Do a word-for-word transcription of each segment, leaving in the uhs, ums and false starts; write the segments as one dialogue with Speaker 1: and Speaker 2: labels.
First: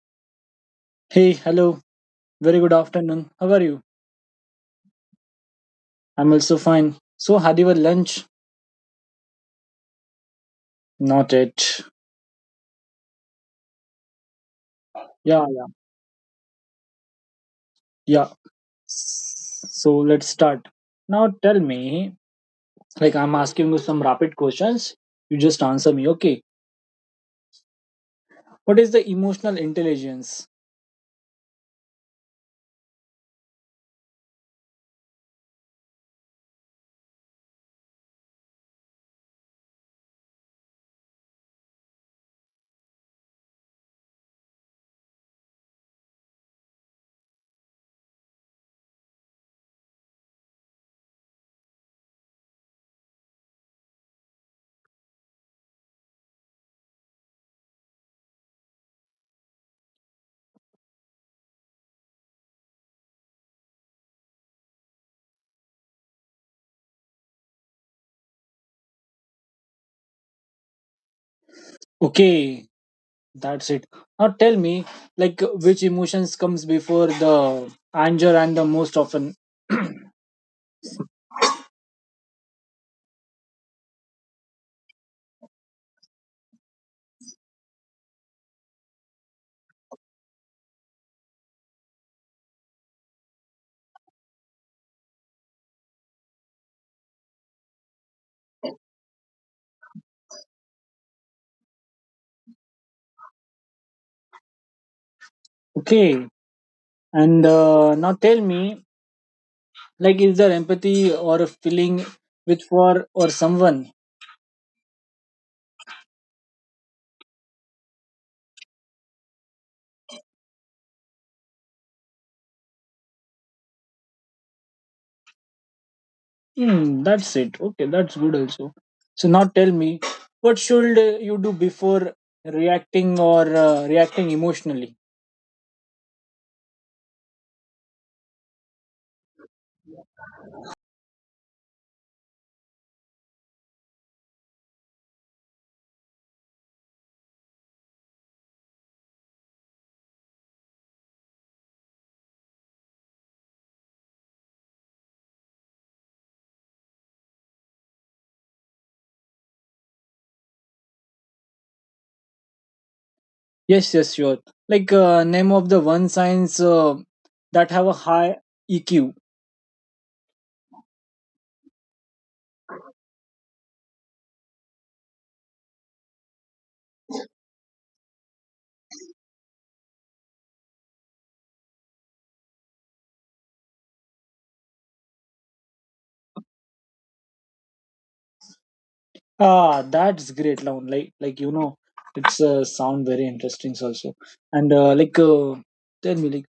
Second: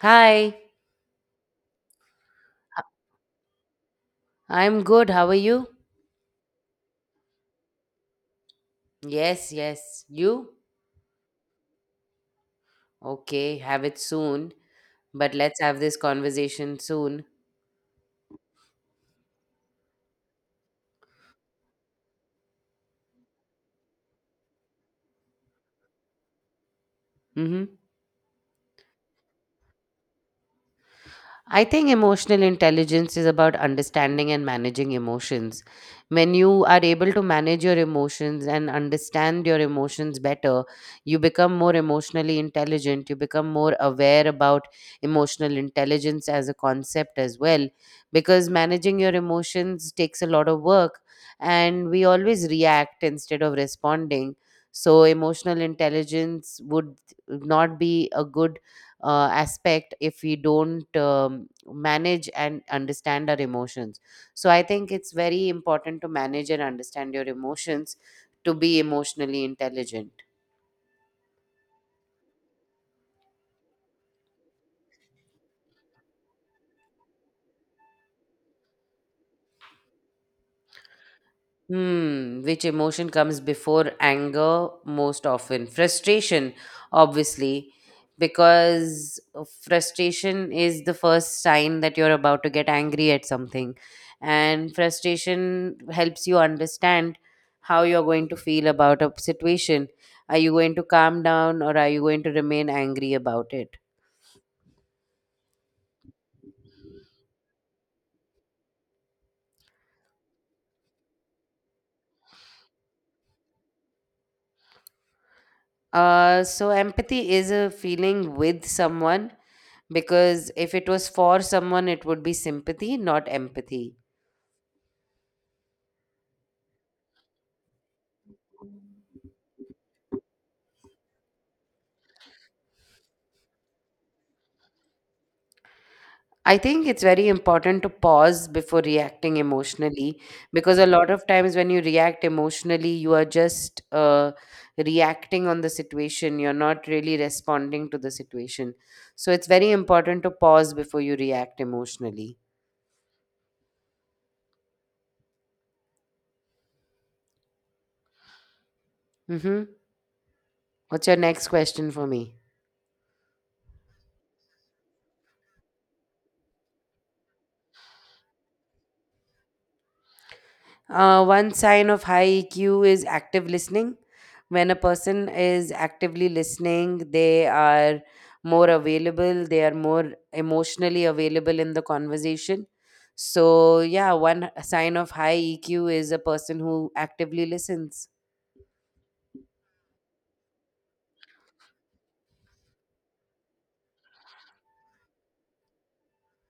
Speaker 1: Hi,
Speaker 2: Hey, hello. Very good afternoon. How are you?
Speaker 1: I'm good. How are you?
Speaker 2: I'm also fine. So, had your lunch?
Speaker 1: Yes, yes. You?
Speaker 2: Not yet.
Speaker 1: Okay, have it soon. But
Speaker 2: Yeah,
Speaker 1: let's
Speaker 2: yeah,
Speaker 1: have this conversation soon.
Speaker 2: yeah. So, let's start. Now, tell me, like, I'm asking you some rapid questions. You just answer me, okay?
Speaker 1: Mm-hmm.
Speaker 2: What is the emotional intelligence?
Speaker 1: I think emotional intelligence is about understanding and managing emotions. When you are able to manage your emotions and understand your emotions better, you become more emotionally intelligent. You become more aware about emotional intelligence as a concept as well, because managing your emotions takes a lot of work and we always react instead of responding. So emotional intelligence would not be a good uh, aspect if we don't um, manage and understand our emotions. So I think it's very important to manage and understand your emotions to be emotionally intelligent.
Speaker 2: Okay, that's it. Now, tell me, like, which emotions comes before the anger and the most often?
Speaker 1: Hmm, which emotion comes before anger most often? Frustration, obviously, because frustration is the first sign that you're about to get angry at something. And frustration helps you understand how you're going to feel about a situation. Are you going to calm down or are you going to remain angry about it?
Speaker 2: okay, and uh, now tell me, like, is there empathy or a feeling with for or someone?
Speaker 1: Uh, so, empathy is a feeling with someone because if it was for someone, it would be sympathy, not empathy.
Speaker 2: Hmm, that's it. Okay, that's good also. So now tell me, what should uh, you do before reacting or uh, reacting emotionally?
Speaker 1: I think it's very important to pause before reacting emotionally because a lot of times when you react emotionally, you are just uh, reacting on the situation. You're not really responding to the situation. So it's very important to pause before you react emotionally. Mm-hmm. What's your next question for me?
Speaker 2: Yes, yes, sure. Like, uh, name of the one signs uh, that have a high E Q.
Speaker 1: Uh, one sign of high E Q is active listening. When a person is actively listening, they are more available, they are more emotionally available in the conversation. So, yeah, one sign of high E Q is a person who actively listens.
Speaker 2: Ah, that's great, Laun. Like, like you know, it's uh, sound very interesting also. And uh, like, uh, tell me, like,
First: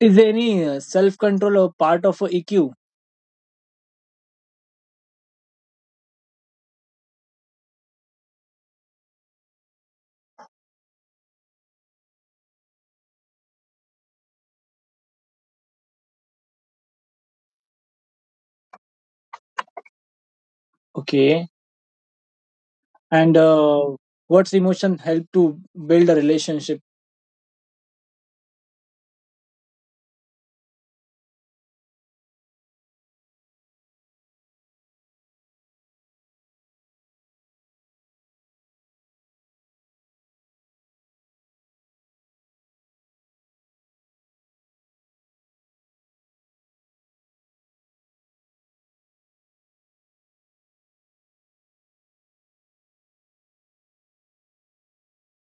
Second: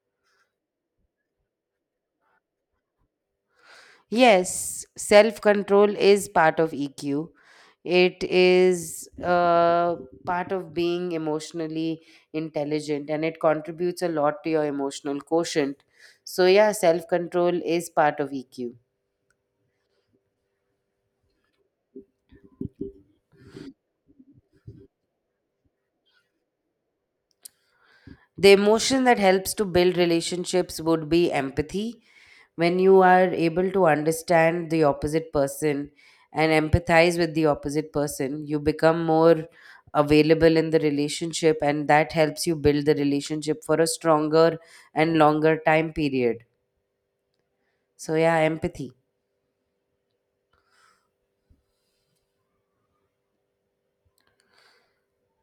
Speaker 2: is there any uh, self control or part of a E Q?
Speaker 1: Yes, self control is part of E Q. It is uh, part of being emotionally intelligent and it contributes a lot to your emotional quotient. So, yeah, self control is part of E Q.
Speaker 2: Okay, and uh, what's emotion help to build a relationship.
Speaker 1: The emotion that helps to build relationships would be empathy. When you are able to understand the opposite person and empathize with the opposite person, you become more available in the relationship, and that helps you build the relationship for a stronger and longer time period. So yeah, empathy.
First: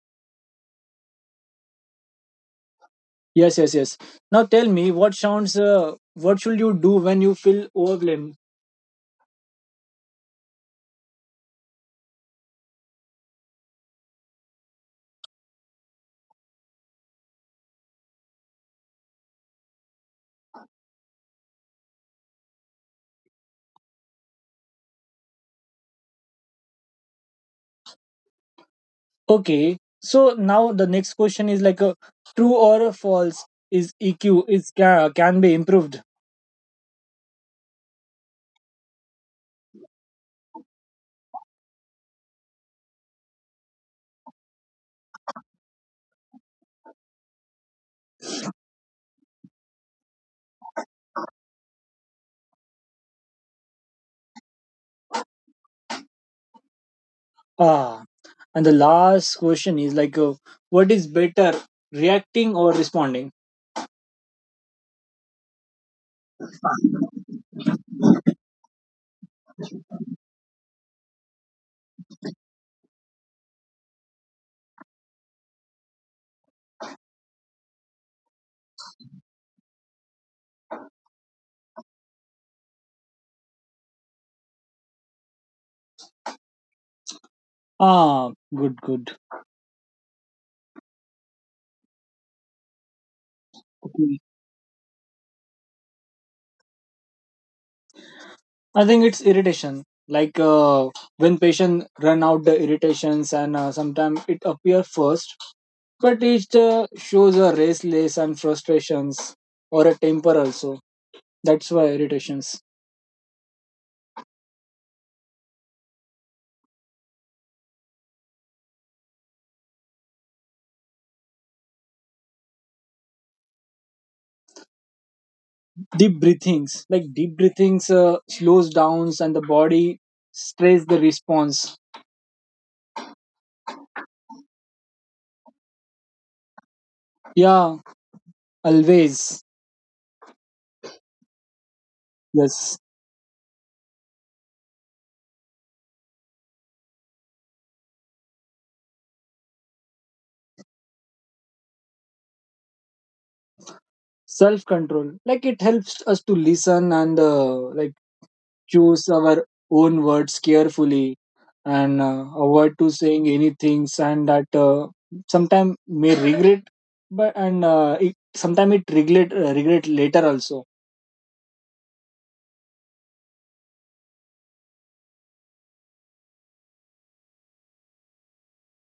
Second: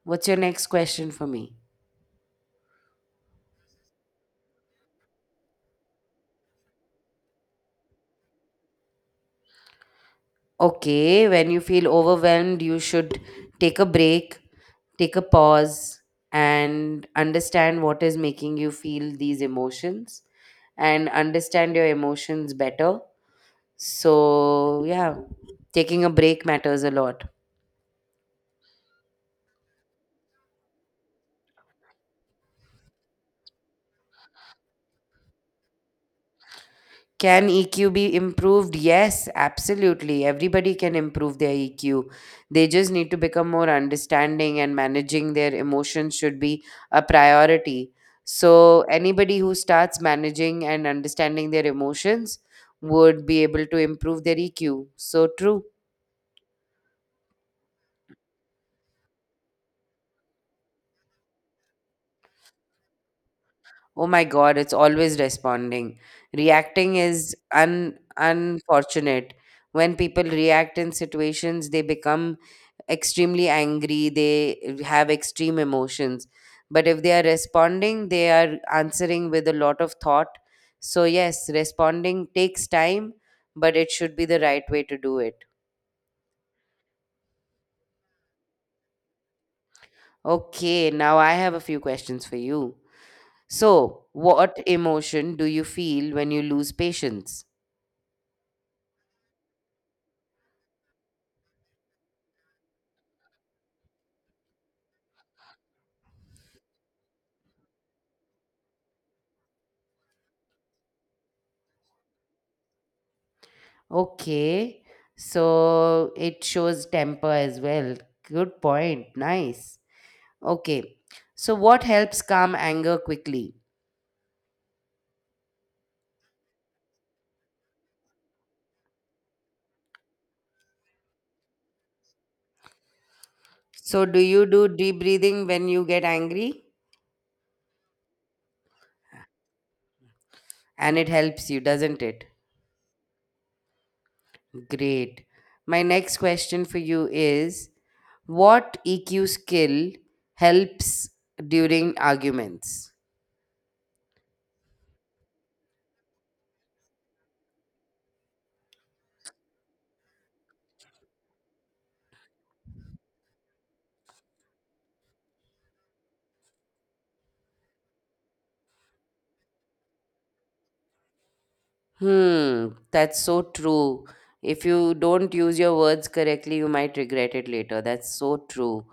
Speaker 1: What's your next question for me?
Speaker 2: Yes yes yes Now tell me what sounds uh, what should you do when you feel overwhelmed.
Speaker 1: Okay, when you feel overwhelmed, you should take a break, take a pause, and understand what is making you feel these emotions and understand your emotions better. So, yeah, taking a break matters a lot.
Speaker 2: Okay, so now the next question is like a true or false. Is EQ is can, can be improved?
Speaker 1: Can E Q be improved? Yes, absolutely. Everybody can improve their E Q. They just need to become more understanding, and managing their emotions should be a priority. So anybody who starts managing and understanding their emotions would be able to improve their E Q. So true.
Speaker 2: Ah, and the last question is like uh, what is better, reacting or responding?
Speaker 1: Oh my God, it's always responding. Reacting is un- unfortunate. When people react in situations, they become extremely angry, they have extreme emotions. But if they are responding, they are answering with a lot of thought. So, yes, responding takes time, but it should be the right way to do it.
Speaker 2: Ah, good good
Speaker 1: Okay, now I have a few questions for you. So, what emotion do you feel when you lose patience?
Speaker 2: I think it's irritation. Like uh, when patients run out the irritations, and uh, sometimes it appears first, but it uh, shows a restless and frustrations or a temper also. That's why irritations.
Speaker 1: Okay, so it shows temper as well. Good point. Nice. Okay, so what helps calm anger quickly?
Speaker 2: Deep breathings, like deep breathings, uh, slows downs and the body strays the response.
Speaker 1: So, do you do deep breathing when you get angry?
Speaker 2: Yeah, always.
Speaker 1: And it helps you, doesn't it?
Speaker 2: Yes,
Speaker 1: Great. My next question for you is, what E Q skill helps during arguments?
Speaker 2: self control. Like it helps us to listen and uh, like choose our own words carefully and uh, avoid to saying anything and that uh, sometime may regret but and uh, it sometime it regret uh, regret later also.
Speaker 1: Hmm, that's so true. If you don't use your words correctly, you might regret it later. That's so true.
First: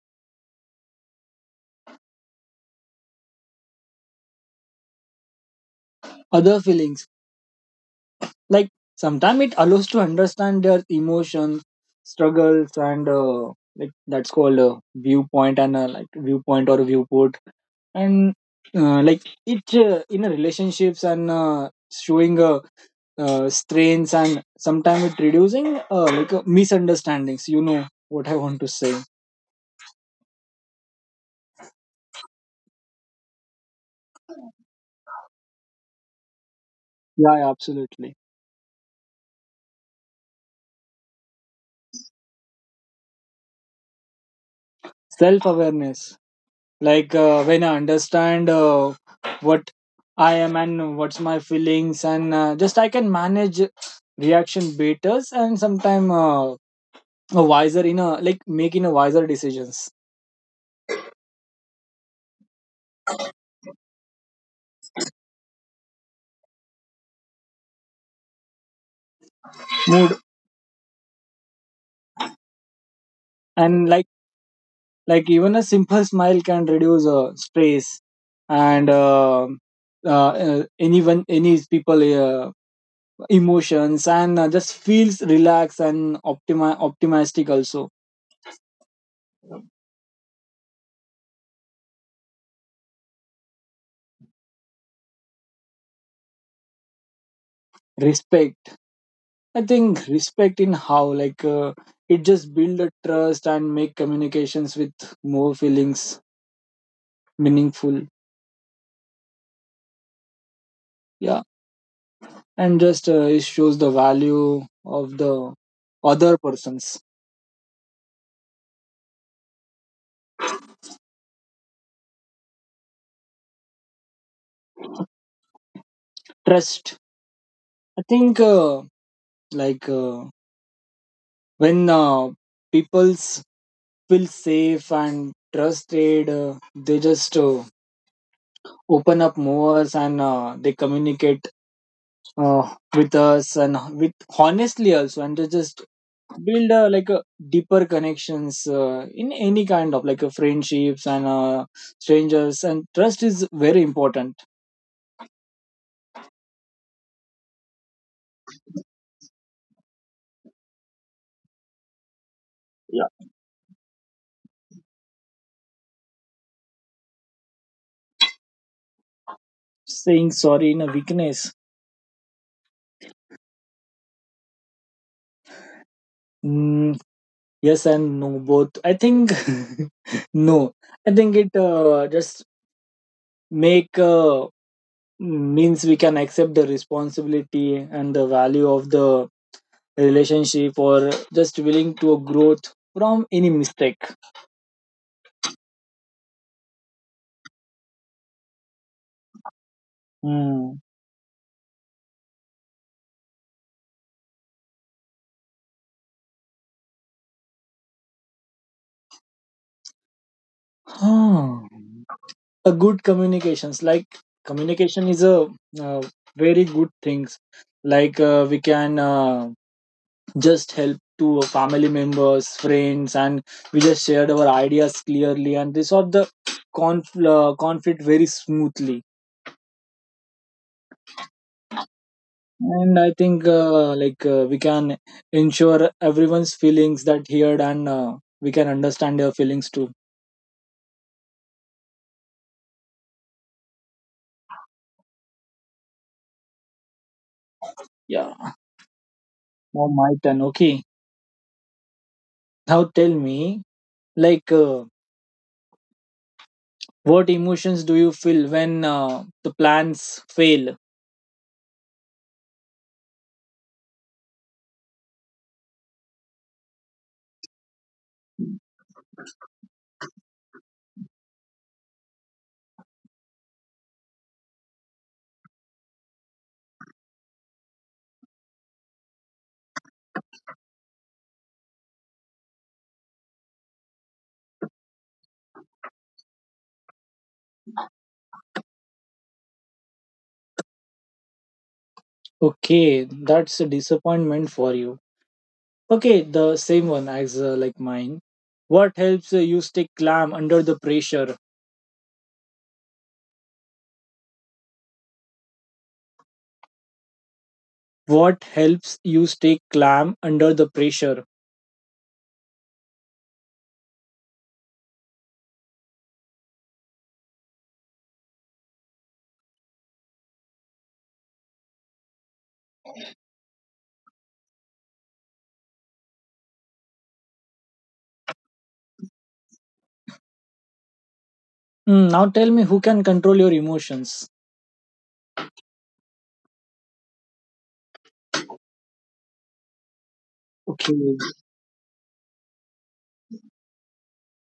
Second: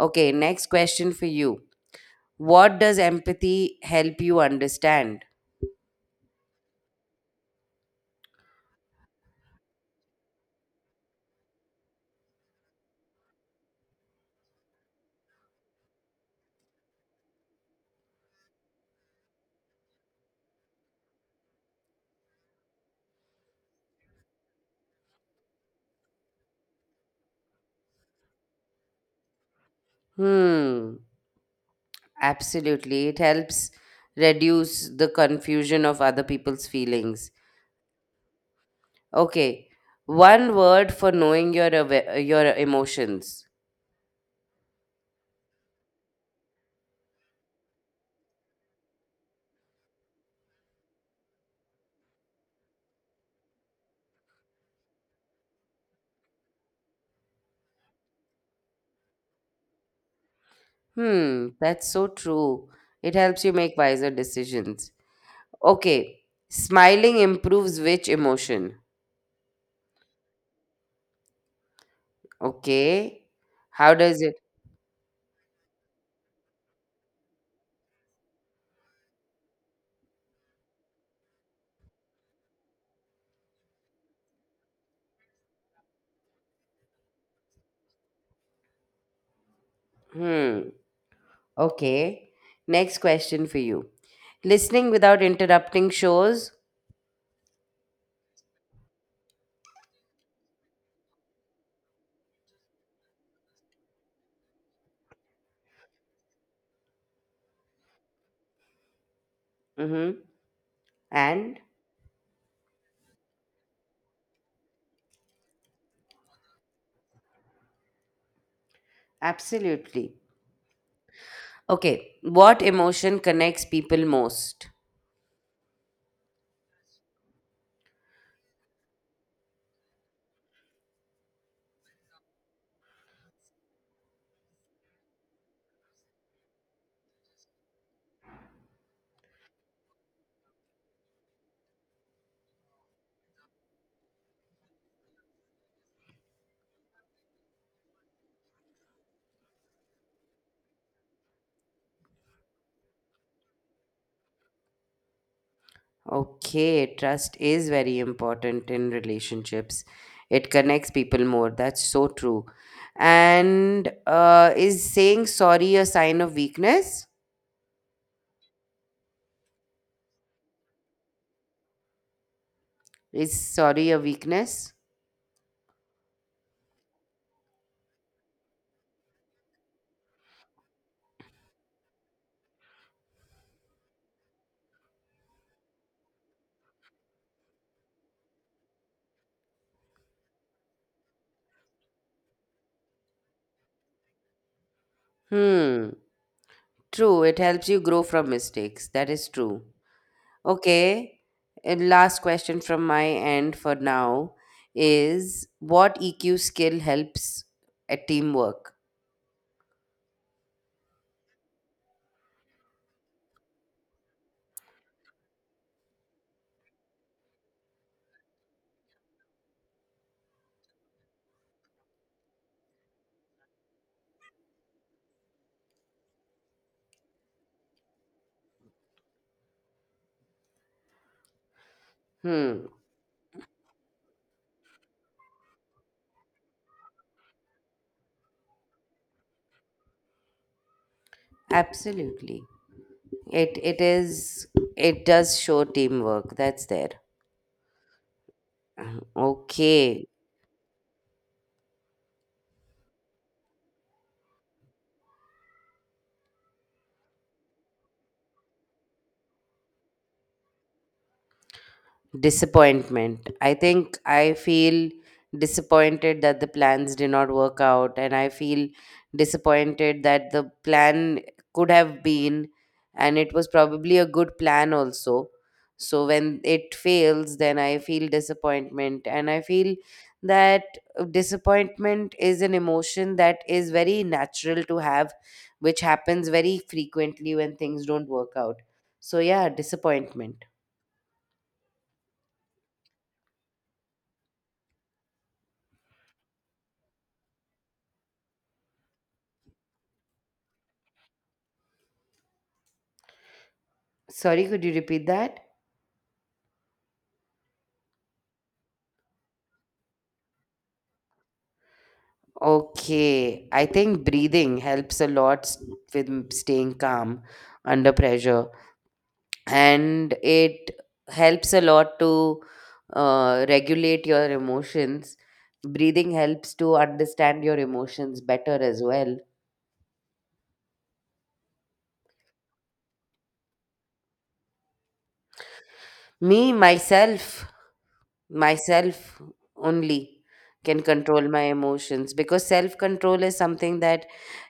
Speaker 1: Okay, next question for you. What does empathy help you understand?
Speaker 2: Other feelings, like sometime it allows to understand their emotions, struggles and uh, like that's called a viewpoint and uh, like viewpoint or viewport and uh, like it uh, in a relationships and uh, showing uh, uh, strains and sometimes it reducing uh, like uh, misunderstandings, you know what I want to say.
Speaker 1: Hmm. Absolutely. It helps reduce the confusion of other people's feelings.
Speaker 2: Yeah, yeah, absolutely.
Speaker 1: Okay. One word for knowing your awa- your emotions.
Speaker 2: Self awareness, like uh, when I understand uh, what I am and what's my feelings and uh, just I can manage reaction better and sometimes uh, a wiser in a like making a wiser decisions.
Speaker 1: Hmm, that's so true. It helps you make wiser decisions. Okay. Smiling improves which emotion?
Speaker 2: Mood.
Speaker 1: Okay.
Speaker 2: And
Speaker 1: How
Speaker 2: like
Speaker 1: does it?
Speaker 2: like even a simple smile can reduce uh, stress and uh, uh, uh, anyone any people uh, emotions and uh, just feels relaxed and optimi- optimistic also.
Speaker 1: Hmm. Okay. Next question for you. Listening without interrupting shows.
Speaker 2: Respect. I think respect in how like uh, it just build a trust and make communications with more feelings meaningful.
Speaker 1: Mm-hmm.
Speaker 2: Yeah,
Speaker 1: And
Speaker 2: and just uh, it shows the value of the other person's.
Speaker 1: absolutely. Okay, what emotion connects people most?
Speaker 2: Trust. I think uh, like uh, when uh, people s- feel safe and trusted uh, they just uh, open up more and uh, they communicate uh, with us and with honestly also and they just build uh, like a deeper connections uh, in any kind of like a friendships and uh, strangers, and trust is very important.
Speaker 1: Okay, trust is very important in relationships. It connects people more. That's so true.
Speaker 2: Yeah.
Speaker 1: And uh, is saying sorry a sign of weakness?
Speaker 2: Saying sorry in a weakness.
Speaker 1: Is sorry a weakness?
Speaker 2: mm, yes and no both I think. No, I think it uh, just make uh, means we can accept the responsibility and the value of the relationship or just willing to growth from any mistake.
Speaker 1: Hmm, true. It helps you grow from mistakes. That is true.
Speaker 2: Hmm.
Speaker 1: Okay, and last question from my end for now is, what E Q skill helps at teamwork?
Speaker 2: Hmm. A good communications, like communication is a uh, very good things, like uh, we can uh, just help to family members, friends, and we just shared our ideas clearly and this sort the conf- uh, conflict very smoothly.
Speaker 1: Hmm.
Speaker 2: And I think uh, like uh, we can ensure everyone's feelings that heard and uh, we can understand their feelings too.
Speaker 1: Absolutely. It it is, it does show teamwork. That's there.
Speaker 2: Yeah.
Speaker 1: Uh,
Speaker 2: Now
Speaker 1: Okay.
Speaker 2: my turn, okay. Now tell me, like uh, what emotions do you feel when uh, the plans fail.
Speaker 1: Disappointment. I think I feel disappointed that the plans did not work out, and I feel disappointed that the plan could have been, and it was probably a good plan also. So when it fails, then I feel disappointment, and I feel that disappointment is an emotion that is very natural to have, which happens very frequently when things don't work out. So, yeah, disappointment.
Speaker 2: Okay, that's a disappointment for you. Okay, the same one as uh, like mine. What helps uh, you stay calm under the pressure?
Speaker 1: Sorry, could you repeat that?
Speaker 2: What helps you stay calm under the pressure?
Speaker 1: Okay, I think breathing helps a lot s- with m- staying calm under pressure, and it helps a lot to uh, regulate your emotions. Breathing helps to understand your emotions better as well.
Speaker 2: Mm, now tell me, who can control your emotions?
Speaker 1: Me, myself, myself only can
Speaker 2: Okay.
Speaker 1: control my emotions because self control is something that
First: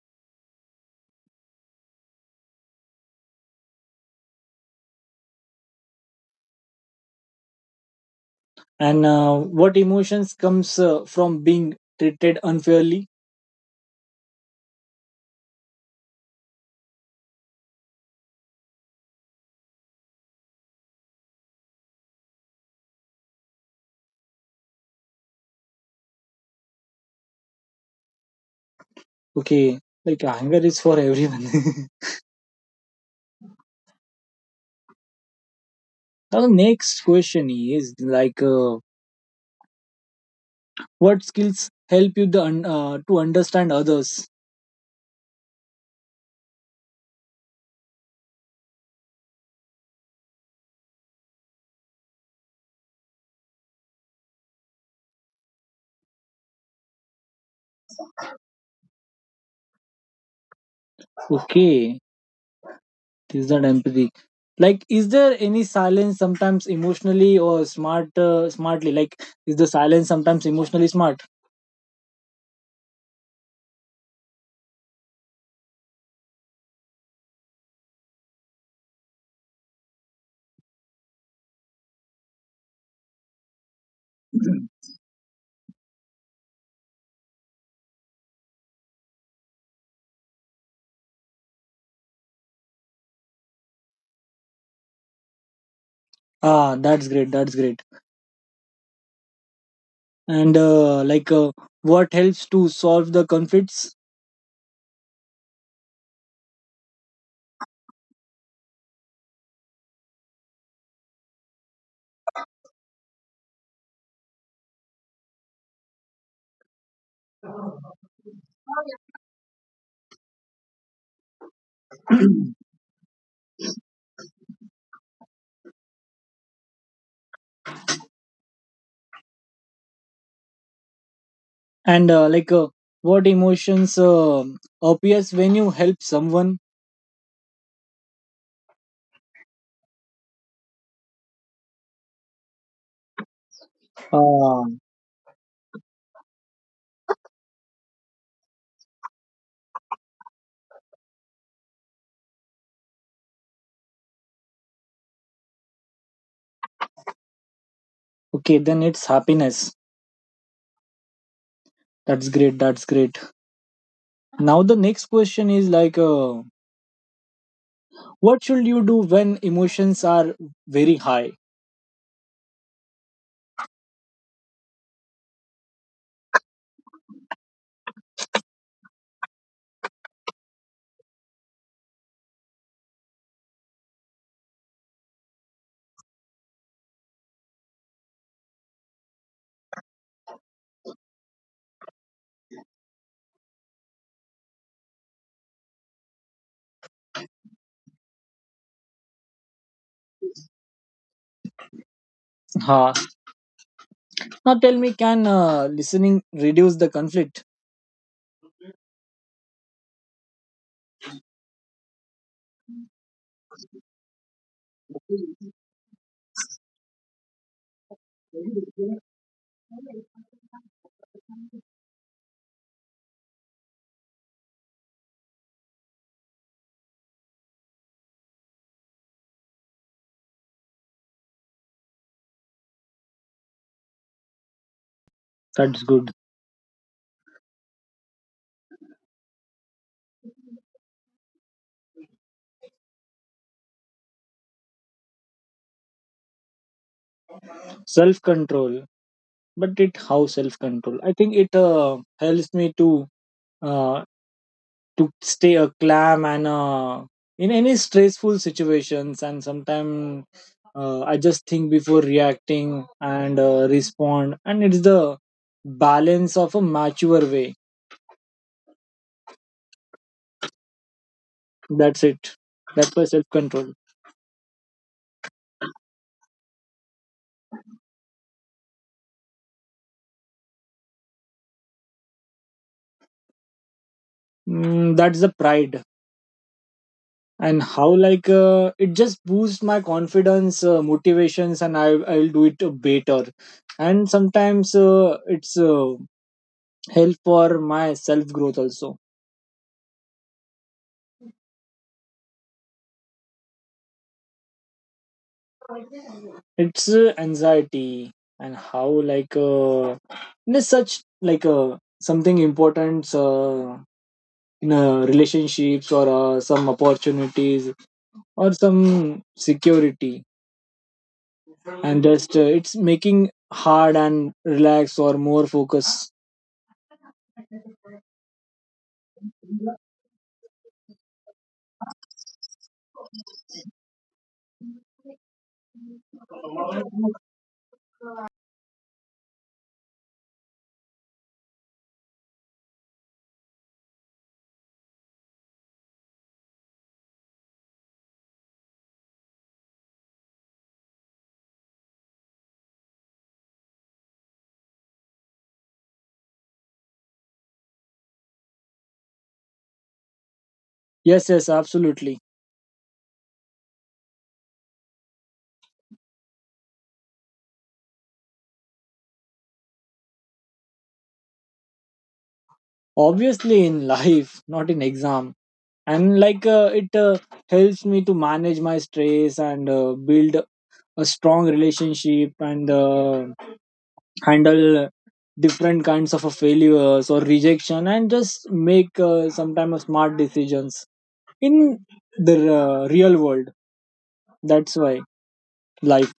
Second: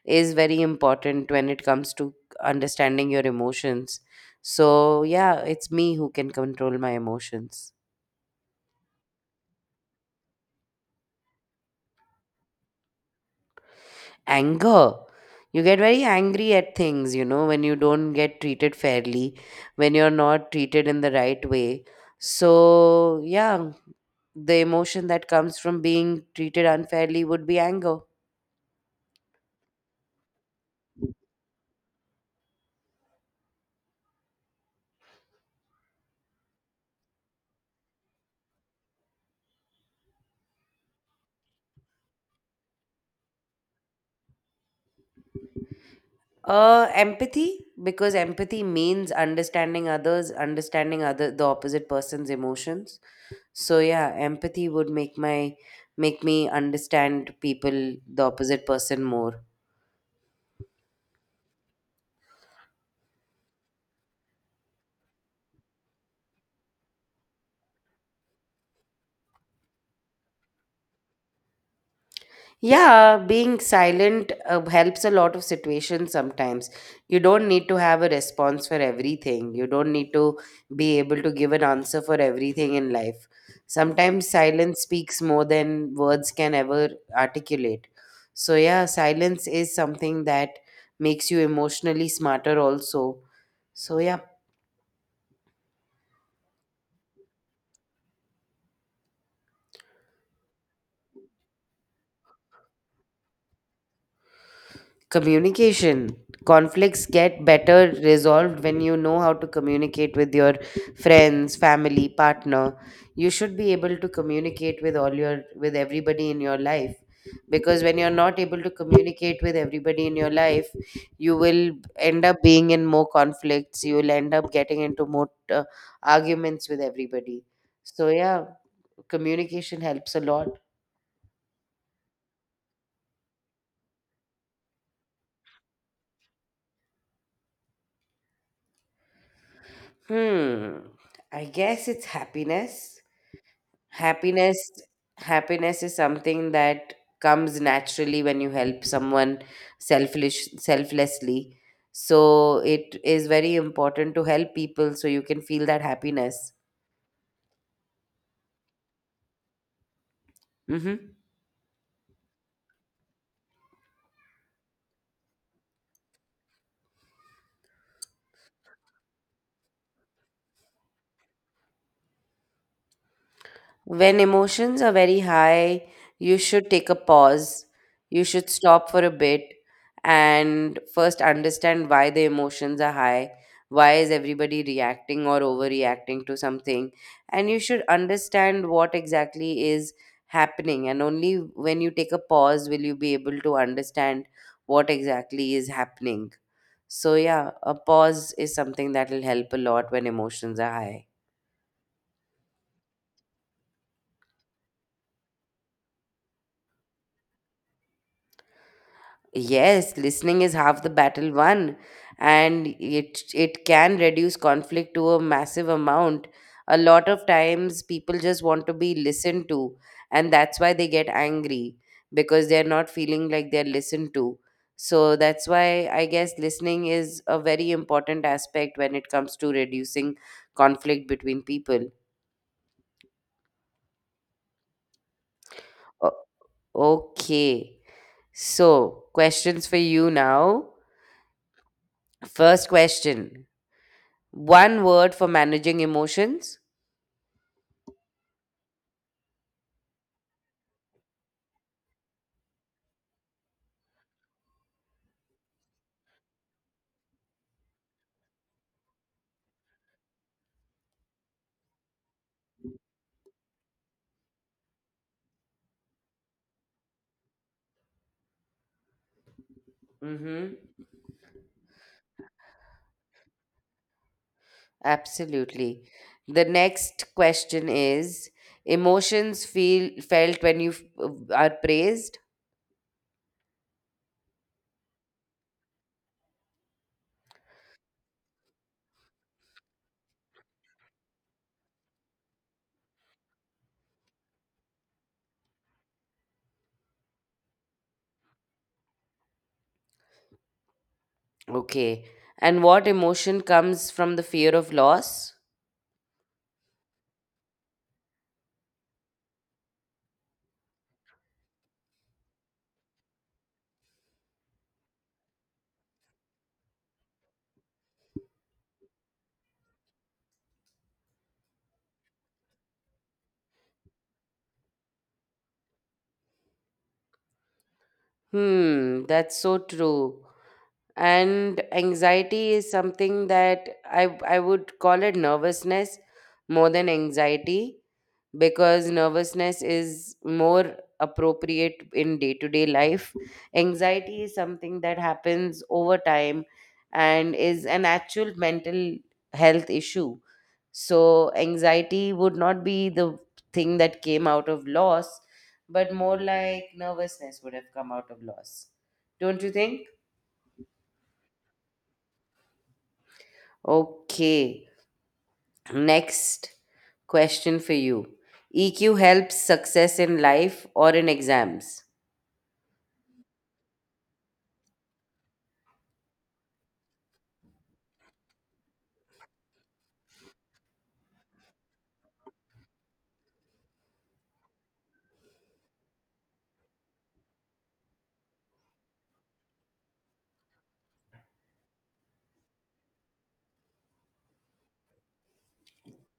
Speaker 1: is very important when it comes to understanding your emotions. So yeah, it's me who can control my emotions.
Speaker 2: And uh, what emotions comes uh, from being treated unfairly?
Speaker 1: Anger. You get very angry at things, you know, when you don't get treated fairly, when you're not treated in the right way. So yeah, the emotion that comes from being treated unfairly would be anger.
Speaker 2: Okay, like anger is for everyone. Now the next question is like, uh, what skills help you the un- uh, to understand others?
Speaker 1: Uh, empathy, because empathy means understanding others, understanding other the opposite person's emotions. So yeah, empathy would make my make me understand people, the opposite person more.
Speaker 2: Okay, is that empathy? Like, is there any silence sometimes emotionally or smart uh, smartly? Like, is the silence sometimes emotionally smart?
Speaker 1: Yeah, being silent uh, helps a lot of situations sometimes. You don't need to have a response for everything. You don't need to be able to give an answer for everything in life. Sometimes silence speaks more than words can ever articulate. So, yeah, silence is something that makes you emotionally smarter, also. So, yeah.
Speaker 2: Ah, that's great. That's great. And uh, like, uh, what helps to solve the conflicts?
Speaker 1: Communication. Conflicts get better resolved when you know how to communicate with your friends, family, partner. You should be able to communicate with all your with everybody in your life, because when you're not able to communicate with everybody in your life, you will end up being in more conflicts, you will end up getting into more uh, arguments with everybody. So yeah, communication helps a lot.
Speaker 2: And uh, like uh, what emotions uh, appears when you help someone.
Speaker 1: Hmm, I guess it's happiness.
Speaker 2: uh,
Speaker 1: Happiness. Happiness is something that comes naturally when you help someone selfish selflessly. So it is very important to help people so you can feel that happiness.
Speaker 2: okay, then it's happiness.
Speaker 1: Mm-hmm.
Speaker 2: That's great, that's great. Now the next question is like uh, what should you do when emotions are very high.
Speaker 1: When emotions are very high, you should take a pause. You should stop for a bit and first understand why the emotions are high. Why is everybody reacting or overreacting to something? And you should understand what exactly is happening. And only when you take a pause will you be able to understand what exactly is happening. So, yeah, a pause is something that will help a lot when emotions are high.
Speaker 2: Ha. Now tell me, can uh, listening reduce the conflict?
Speaker 1: Yes, listening is half the battle won, and it it can reduce conflict to a massive amount. A lot of times people just want to be listened to, and that's why they get angry because they're not feeling like they're listened to. So that's why I guess listening is a very important aspect when it comes to reducing conflict between people.
Speaker 2: That's good.
Speaker 1: O- okay. So, questions for you now. First question. One word for managing emotions?
Speaker 2: Self control. But it, how self control, I think it uh, helps me to uh, to stay a calm and uh, in any stressful situations and sometimes uh, I just think before reacting and uh, respond and it's the balance of a mature way.
Speaker 1: Mm-hmm.
Speaker 2: That's it, that's my self-control.
Speaker 1: Absolutely. The next question is, emotions feel felt when you f- are praised?
Speaker 2: mm, that's the pride. And how, like uh, it just boosts my confidence uh, motivations and i I'll do it uh, better. And sometimes uh, it's uh, help for my self growth also.
Speaker 1: Okay. And what emotion comes from the fear of loss?
Speaker 2: It's uh, anxiety. And how like uh, in a such like uh, something important uh, in uh, relationships or uh, some opportunities or some security, and just uh, it's making hard and relax or more focus.
Speaker 1: Hmm, that's so true. And anxiety is something that i i would call it nervousness more than anxiety, because nervousness is more appropriate in day to day life. Anxiety is something that happens over time and is an actual mental health issue. So anxiety would not be the thing that came out of loss, but more like nervousness would have come out of loss. Don't you think?
Speaker 2: Yes, yes, absolutely.
Speaker 1: Okay. Next question for you. E Q helps success in life or in exams?
Speaker 2: Obviously in life, not in exam. And like uh, it uh, helps me to manage my stress and uh, build a strong relationship and uh, handle different kinds of a failures or rejection and just make uh, sometimes smart decisions in the uh, real world. That's why life.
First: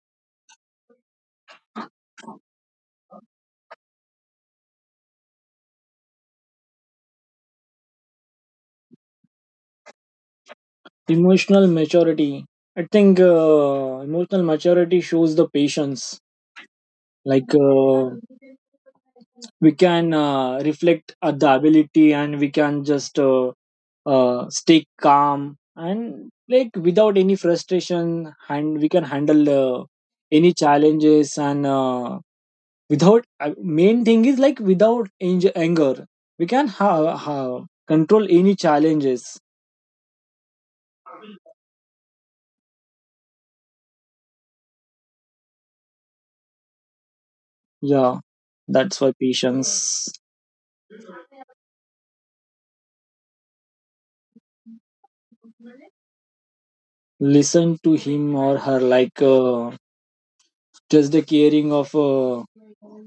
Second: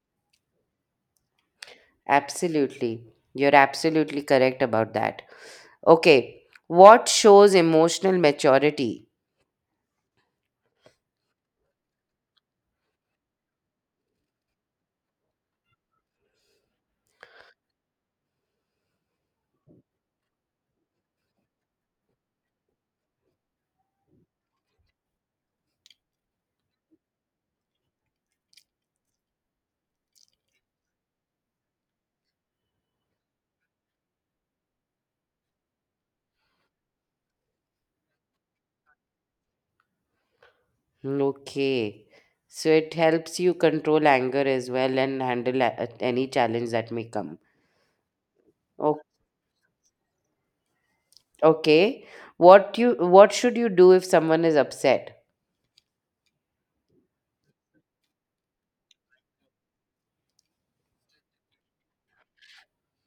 Speaker 1: Absolutely. You're absolutely correct about that. Okay. What shows emotional maturity?
Speaker 2: Emotional maturity. I think uh, emotional maturity shows the patience. Like uh, we can uh, reflect at the ability and we can just uh, uh, stay calm and like without any frustration. And we can handle uh, any challenges and uh, without uh, main thing is like without ang- anger, we can have, have control any challenges.
Speaker 1: Okay. So it helps you control anger as well and handle a- any challenge that may come.
Speaker 2: Yeah, that's
Speaker 1: O-
Speaker 2: why patience.
Speaker 1: Okay. What you what should you do if someone is upset?
Speaker 2: Listen to him or her, like uh, just the caring of uh,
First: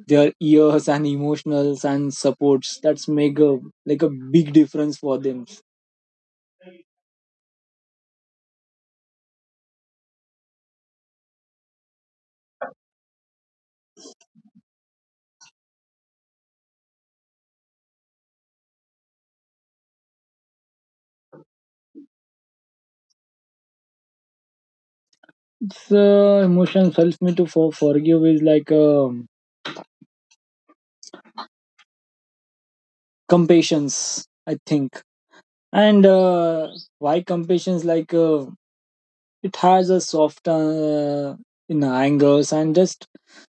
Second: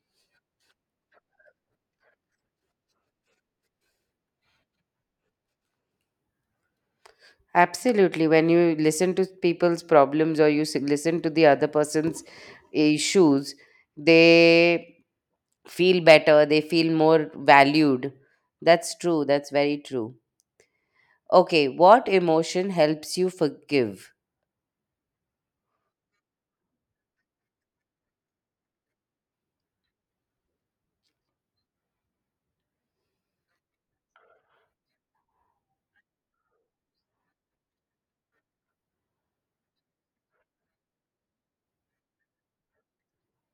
Speaker 2: their ears and emotionals and supports, that's make a like a big difference for them.
Speaker 1: Absolutely. When you listen to people's problems or you s- listen to the other person's issues, they feel better, they feel more valued. That's true. That's very true. Okay, what emotion helps you forgive?
Speaker 2: So emotions helps me to for, forgive is like um compassions I think. And uh, why compassions, like uh, it has a soft uh, in angles and just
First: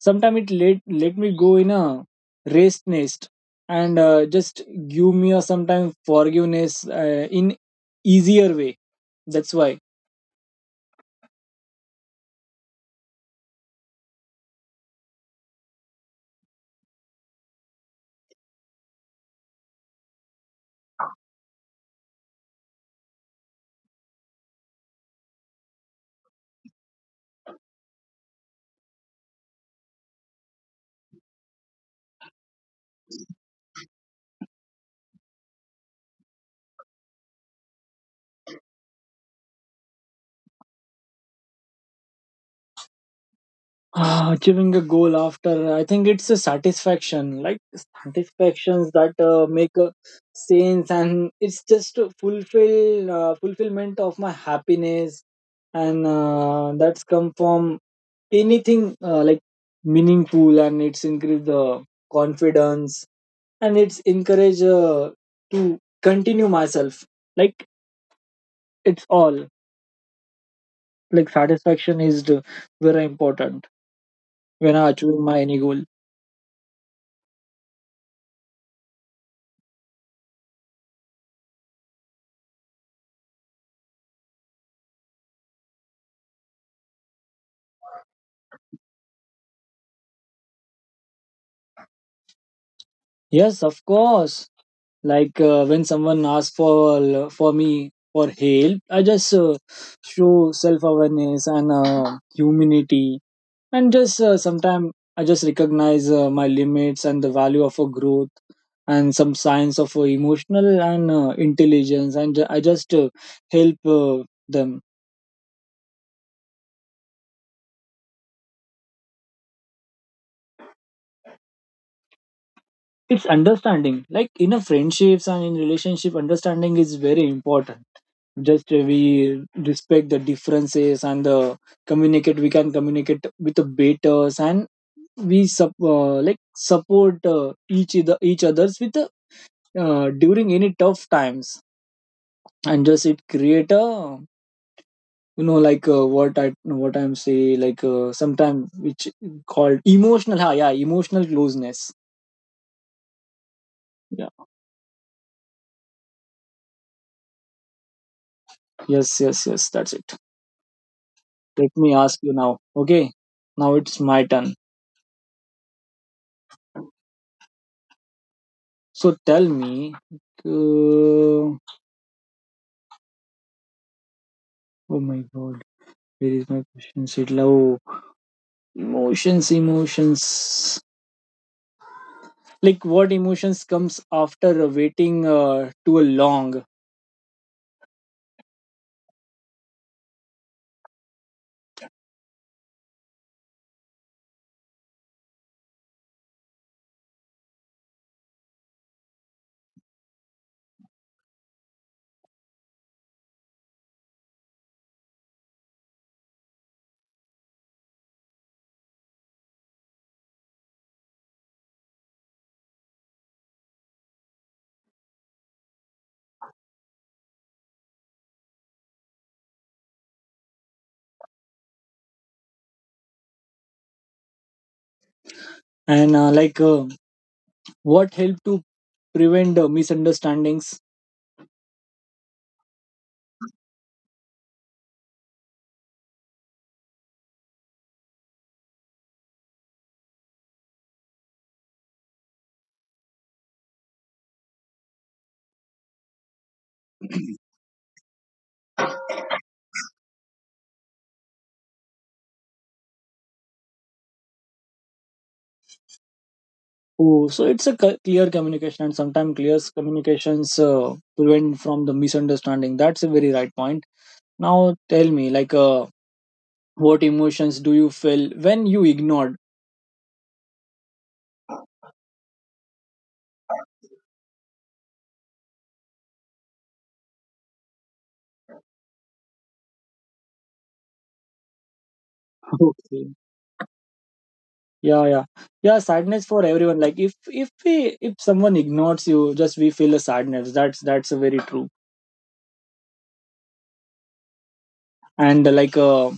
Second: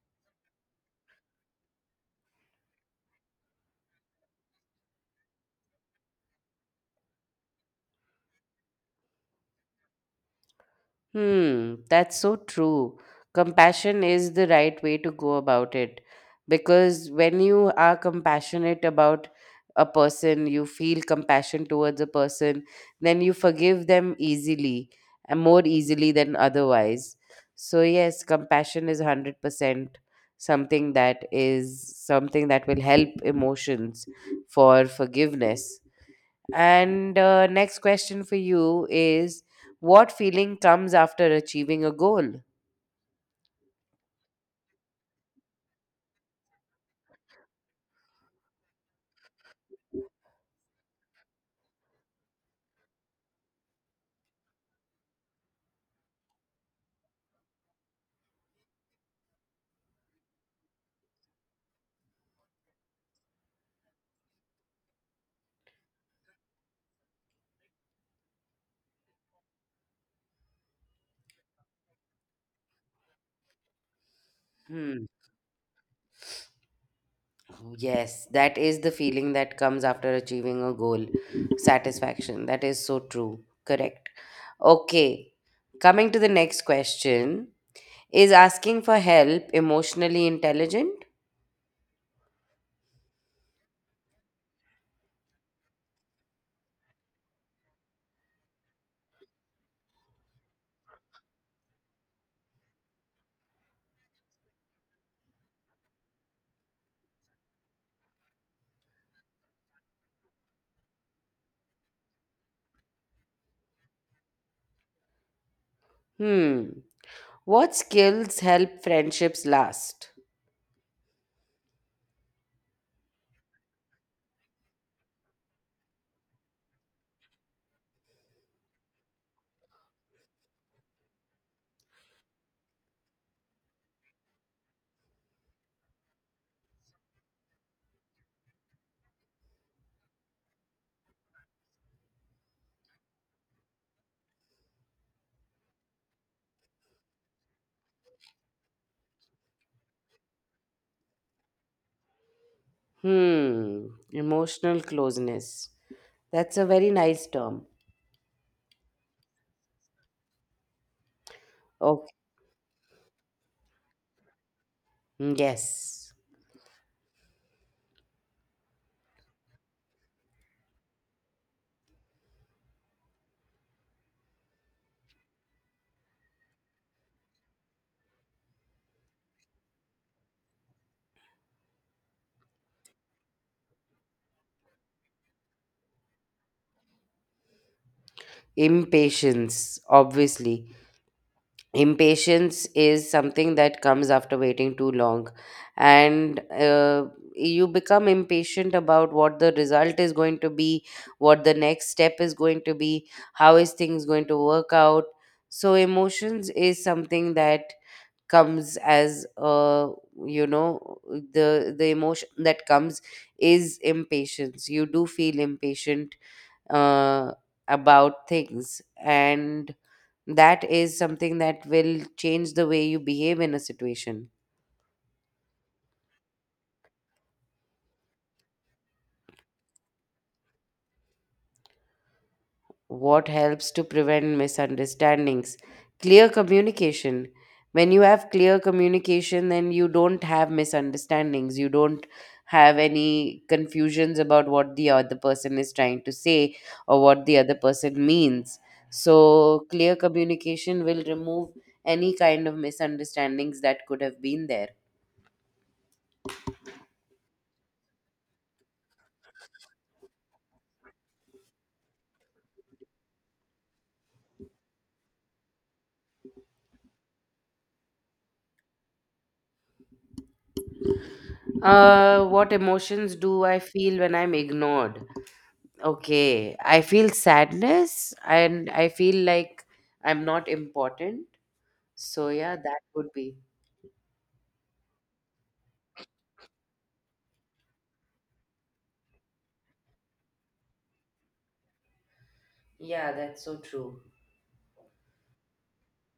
Speaker 2: sometimes it let let me go in a race nest, and uh, just give me a sometimes forgiveness uh, in easier way. That's why.
Speaker 1: Hmm, that's so true. Compassion is the right way to go about it because when you are compassionate about a person, you feel compassion towards a person, then you forgive them easily and more easily than otherwise. So, yes, compassion is one hundred percent something that is something that will help emotions for forgiveness. And uh, next question for you is, what feeling comes after achieving a goal?
Speaker 2: Ah, achieving a goal, after I think it's a satisfaction, like satisfactions that uh, make a sense, and it's just a fulfill uh, fulfillment of my happiness, and uh, that's come from anything uh, like meaningful, and it's increase the confidence, and it's encourage uh, to continue myself. Like it's all like satisfaction is the very important when I
Speaker 1: Hmm.
Speaker 2: achieve my any goal.
Speaker 1: Yes, that is the feeling that comes after achieving a goal. Satisfaction. That is so true. Correct. Okay. Coming to the next question, is asking for help emotionally intelligent?
Speaker 2: Yes, of course. Like uh, when someone asks for for me for help, I just uh, show self awareness and uh, humanity, and just uh, sometimes I just recognize uh, my limits and the value of a growth and some signs of uh, emotional and uh, intelligence, and ju- I just uh, help uh, them.
Speaker 1: Hmm. What skills help friendships last?
Speaker 2: It's understanding. Like in a friendships and in relationship, understanding is very important. Just uh, we respect the differences and uh, communicate, we can communicate with the betters, and we sup uh, like support uh, each other each others with the uh, during any tough times. And just it create a, you know, like uh, what I what I'm say, like uh, sometime which called emotional ha, yeah, emotional closeness.
Speaker 1: Hmm.
Speaker 2: Yeah.
Speaker 1: Emotional closeness. That's a very nice term.
Speaker 2: Yes, yes, yes, that's it. Let me
Speaker 1: Okay.
Speaker 2: ask you now. Okay, now it's my turn.
Speaker 1: Mm, yes.
Speaker 2: So tell me, uh, oh my god, where is my question it love emotions. Emotions, like what emotions comes after waiting uh, too long.
Speaker 1: Impatience, obviously. Impatience is something that comes after waiting too long. And uh, You become impatient about what the result is going to be, what the next step is going to be, how is things going to work out. So, emotions is something that comes as uh you know the the emotion that comes is impatience. You do feel impatient uh, about things. And that is something that will change the way you behave in a situation.
Speaker 2: And uh, like uh, what help to prevent uh, misunderstandings.
Speaker 1: What helps to prevent misunderstandings? Clear communication. When you have clear communication, then you don't have misunderstandings. You don't have any confusions about what the other person is trying to say or what the other person means. So, clear communication will remove any kind of misunderstandings that could have been there.
Speaker 2: Oh, so it's a c- clear communication, and sometimes clear communications uh, prevent from the misunderstanding. That's a very right point. Now tell me, like uh, what emotions do you feel when you ignored.
Speaker 1: Uh, what emotions do I feel when I'm ignored? Okay, I feel sadness and I feel like I'm not important. So, yeah, that
Speaker 2: Okay,
Speaker 1: would be.
Speaker 2: yeah, yeah, yeah, sadness for everyone. Like if if we, if someone ignores you, just we feel a sadness. that's that's a very true.
Speaker 1: Yeah, that's so true.
Speaker 2: And uh, like uh,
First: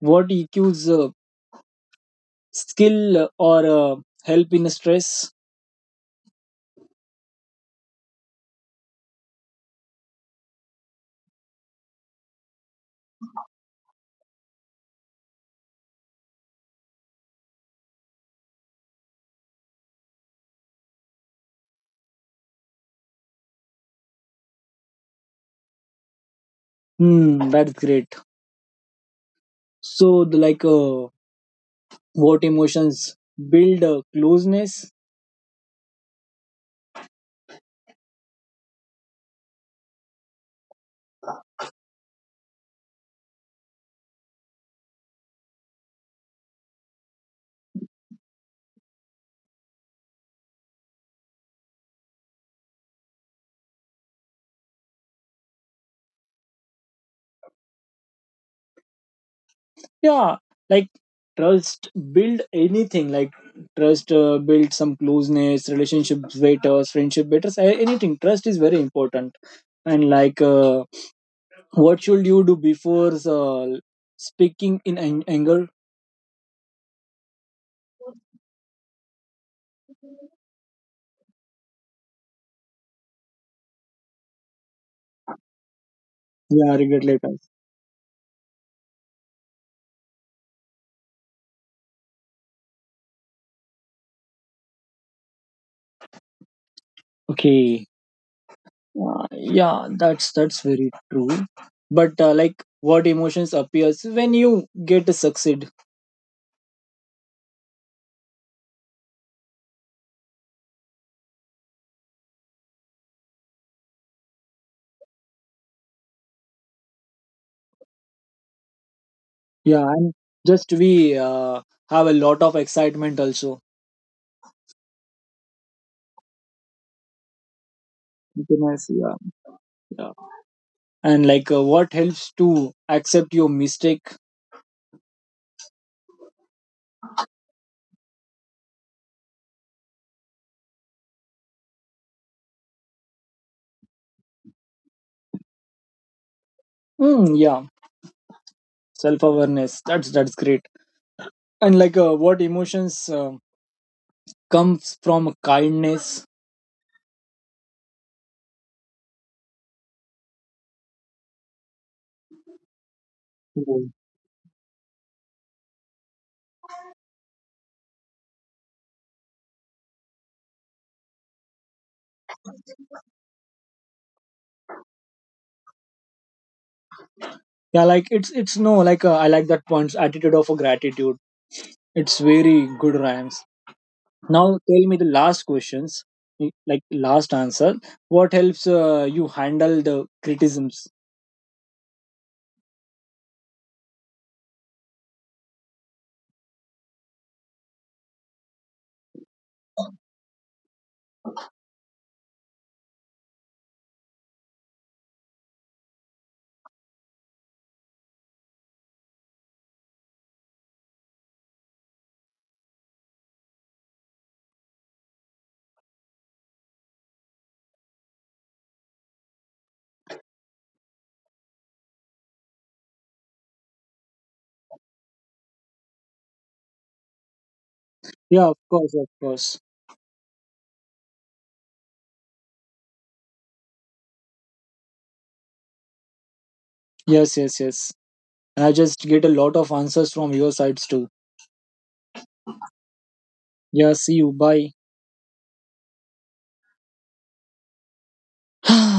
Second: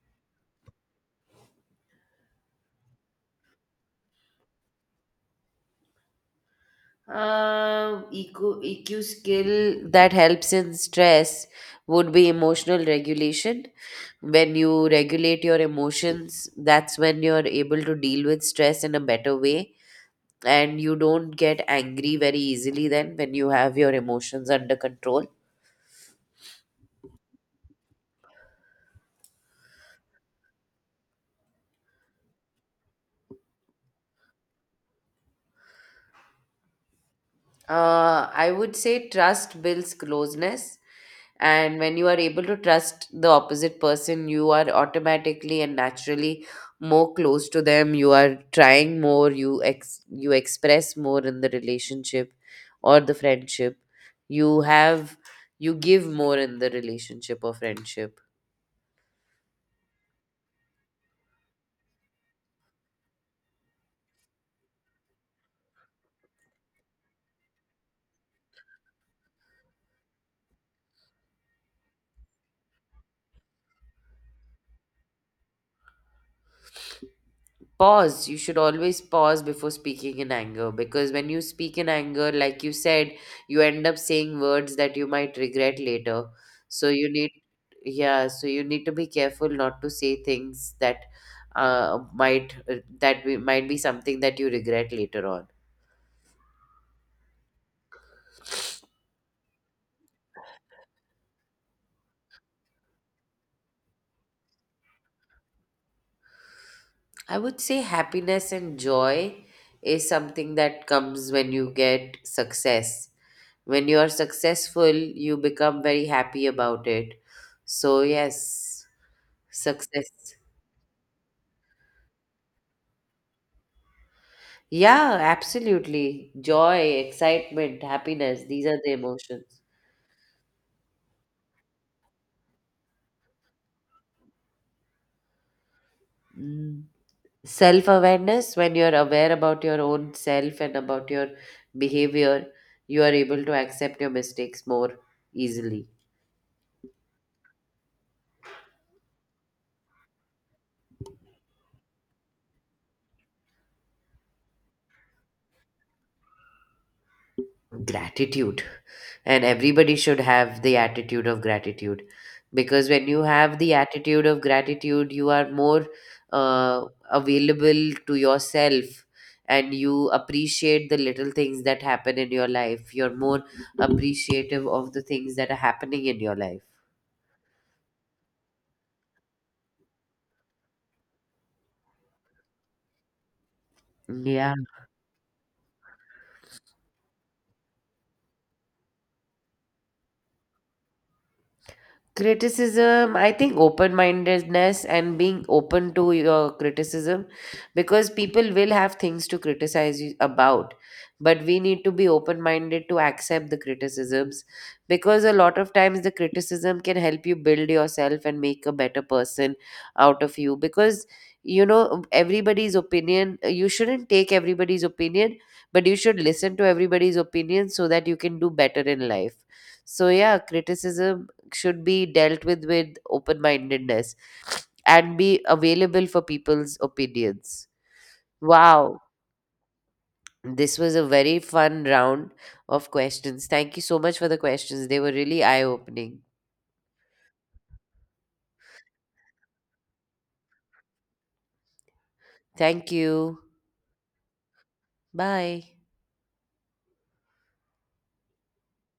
Speaker 2: what eqs uh, skill or uh, help in stress.
Speaker 1: Uh, E Q, E Q skill that helps in stress would be emotional regulation. When you regulate your emotions, that's when you're able to deal with stress in a better way and you don't get angry very easily then when you have your emotions under control.
Speaker 2: Hmm, that's great. So the, like uh, what emotions build uh, closeness.
Speaker 1: Uh, I would say trust builds closeness, and when you are able to trust the opposite person, you are automatically and naturally more close to them. You are trying more. You ex you express more in the relationship or the friendship. You have you give more in the relationship or friendship.
Speaker 2: Yeah, like trust build anything, like trust uh, build some closeness, relationships betters, friendship betters, a- anything, trust is very important. And like uh, what should you do before uh, speaking in an- anger.
Speaker 1: Pause. You should always pause before speaking in anger because when you speak in anger, like you said, you end up saying words that you might regret later.
Speaker 2: Yeah,
Speaker 1: So
Speaker 2: regret
Speaker 1: you
Speaker 2: later.
Speaker 1: need, yeah, so you need to be careful not to say things that uh, might uh, that we, might be something that you regret later on.
Speaker 2: Okay. uh, yeah, that's that's very true. But uh, like what emotions appears when you get to succeed.
Speaker 1: I would say happiness and joy is something that comes when you get success. When you are successful, you become very happy about it. So, yes.
Speaker 2: Yeah, and
Speaker 1: Success.
Speaker 2: just we uh, have a lot of excitement also.
Speaker 1: Yeah, absolutely. Joy, excitement, happiness, these are
Speaker 2: Happiness,
Speaker 1: the
Speaker 2: yeah,
Speaker 1: emotions.
Speaker 2: yeah. And like, uh, what helps to accept your mistake?
Speaker 1: Mm. Self awareness, when you're aware about your own self and about your behavior, you are able to accept your mistakes more easily.
Speaker 2: Mm, yeah, self-awareness. That's that's great. And like, uh, what emotions uh, comes from kindness?
Speaker 1: Gratitude, and everybody should have the attitude of gratitude, because when you have the
Speaker 2: Mhm.
Speaker 1: attitude of gratitude you are more uh, available to yourself and you appreciate the little things that happen in your life. You're more appreciative of the things that are happening in your life.
Speaker 2: Yeah, like it's it's no like uh, I like that point. Attitude of gratitude. It's very good rhymes. Now
Speaker 1: Yeah.
Speaker 2: tell me the last questions, like last answer. What helps uh, you handle the criticisms?
Speaker 1: Criticism, I think open mindedness and being open to your criticism, because people will have things to criticize you about, but we need to be open minded to accept the criticisms, because a lot of times the criticism can help you build yourself and make a better person out of you, because you know everybody's opinion you shouldn't take everybody's opinion, but you should listen to everybody's opinion so that you can do better in life. So yeah, criticism should be dealt with with open mindedness and be available for people's opinions.
Speaker 2: Yeah, of course,
Speaker 1: Wow.
Speaker 2: of course.
Speaker 1: This was a very fun round of questions. Thank you so much for the questions. They were really eye opening.
Speaker 2: Yes, yes, yes. I just get a lot of answers from your sides too.
Speaker 1: Thank you.
Speaker 2: Yeah, see you. Bye.
Speaker 1: Bye.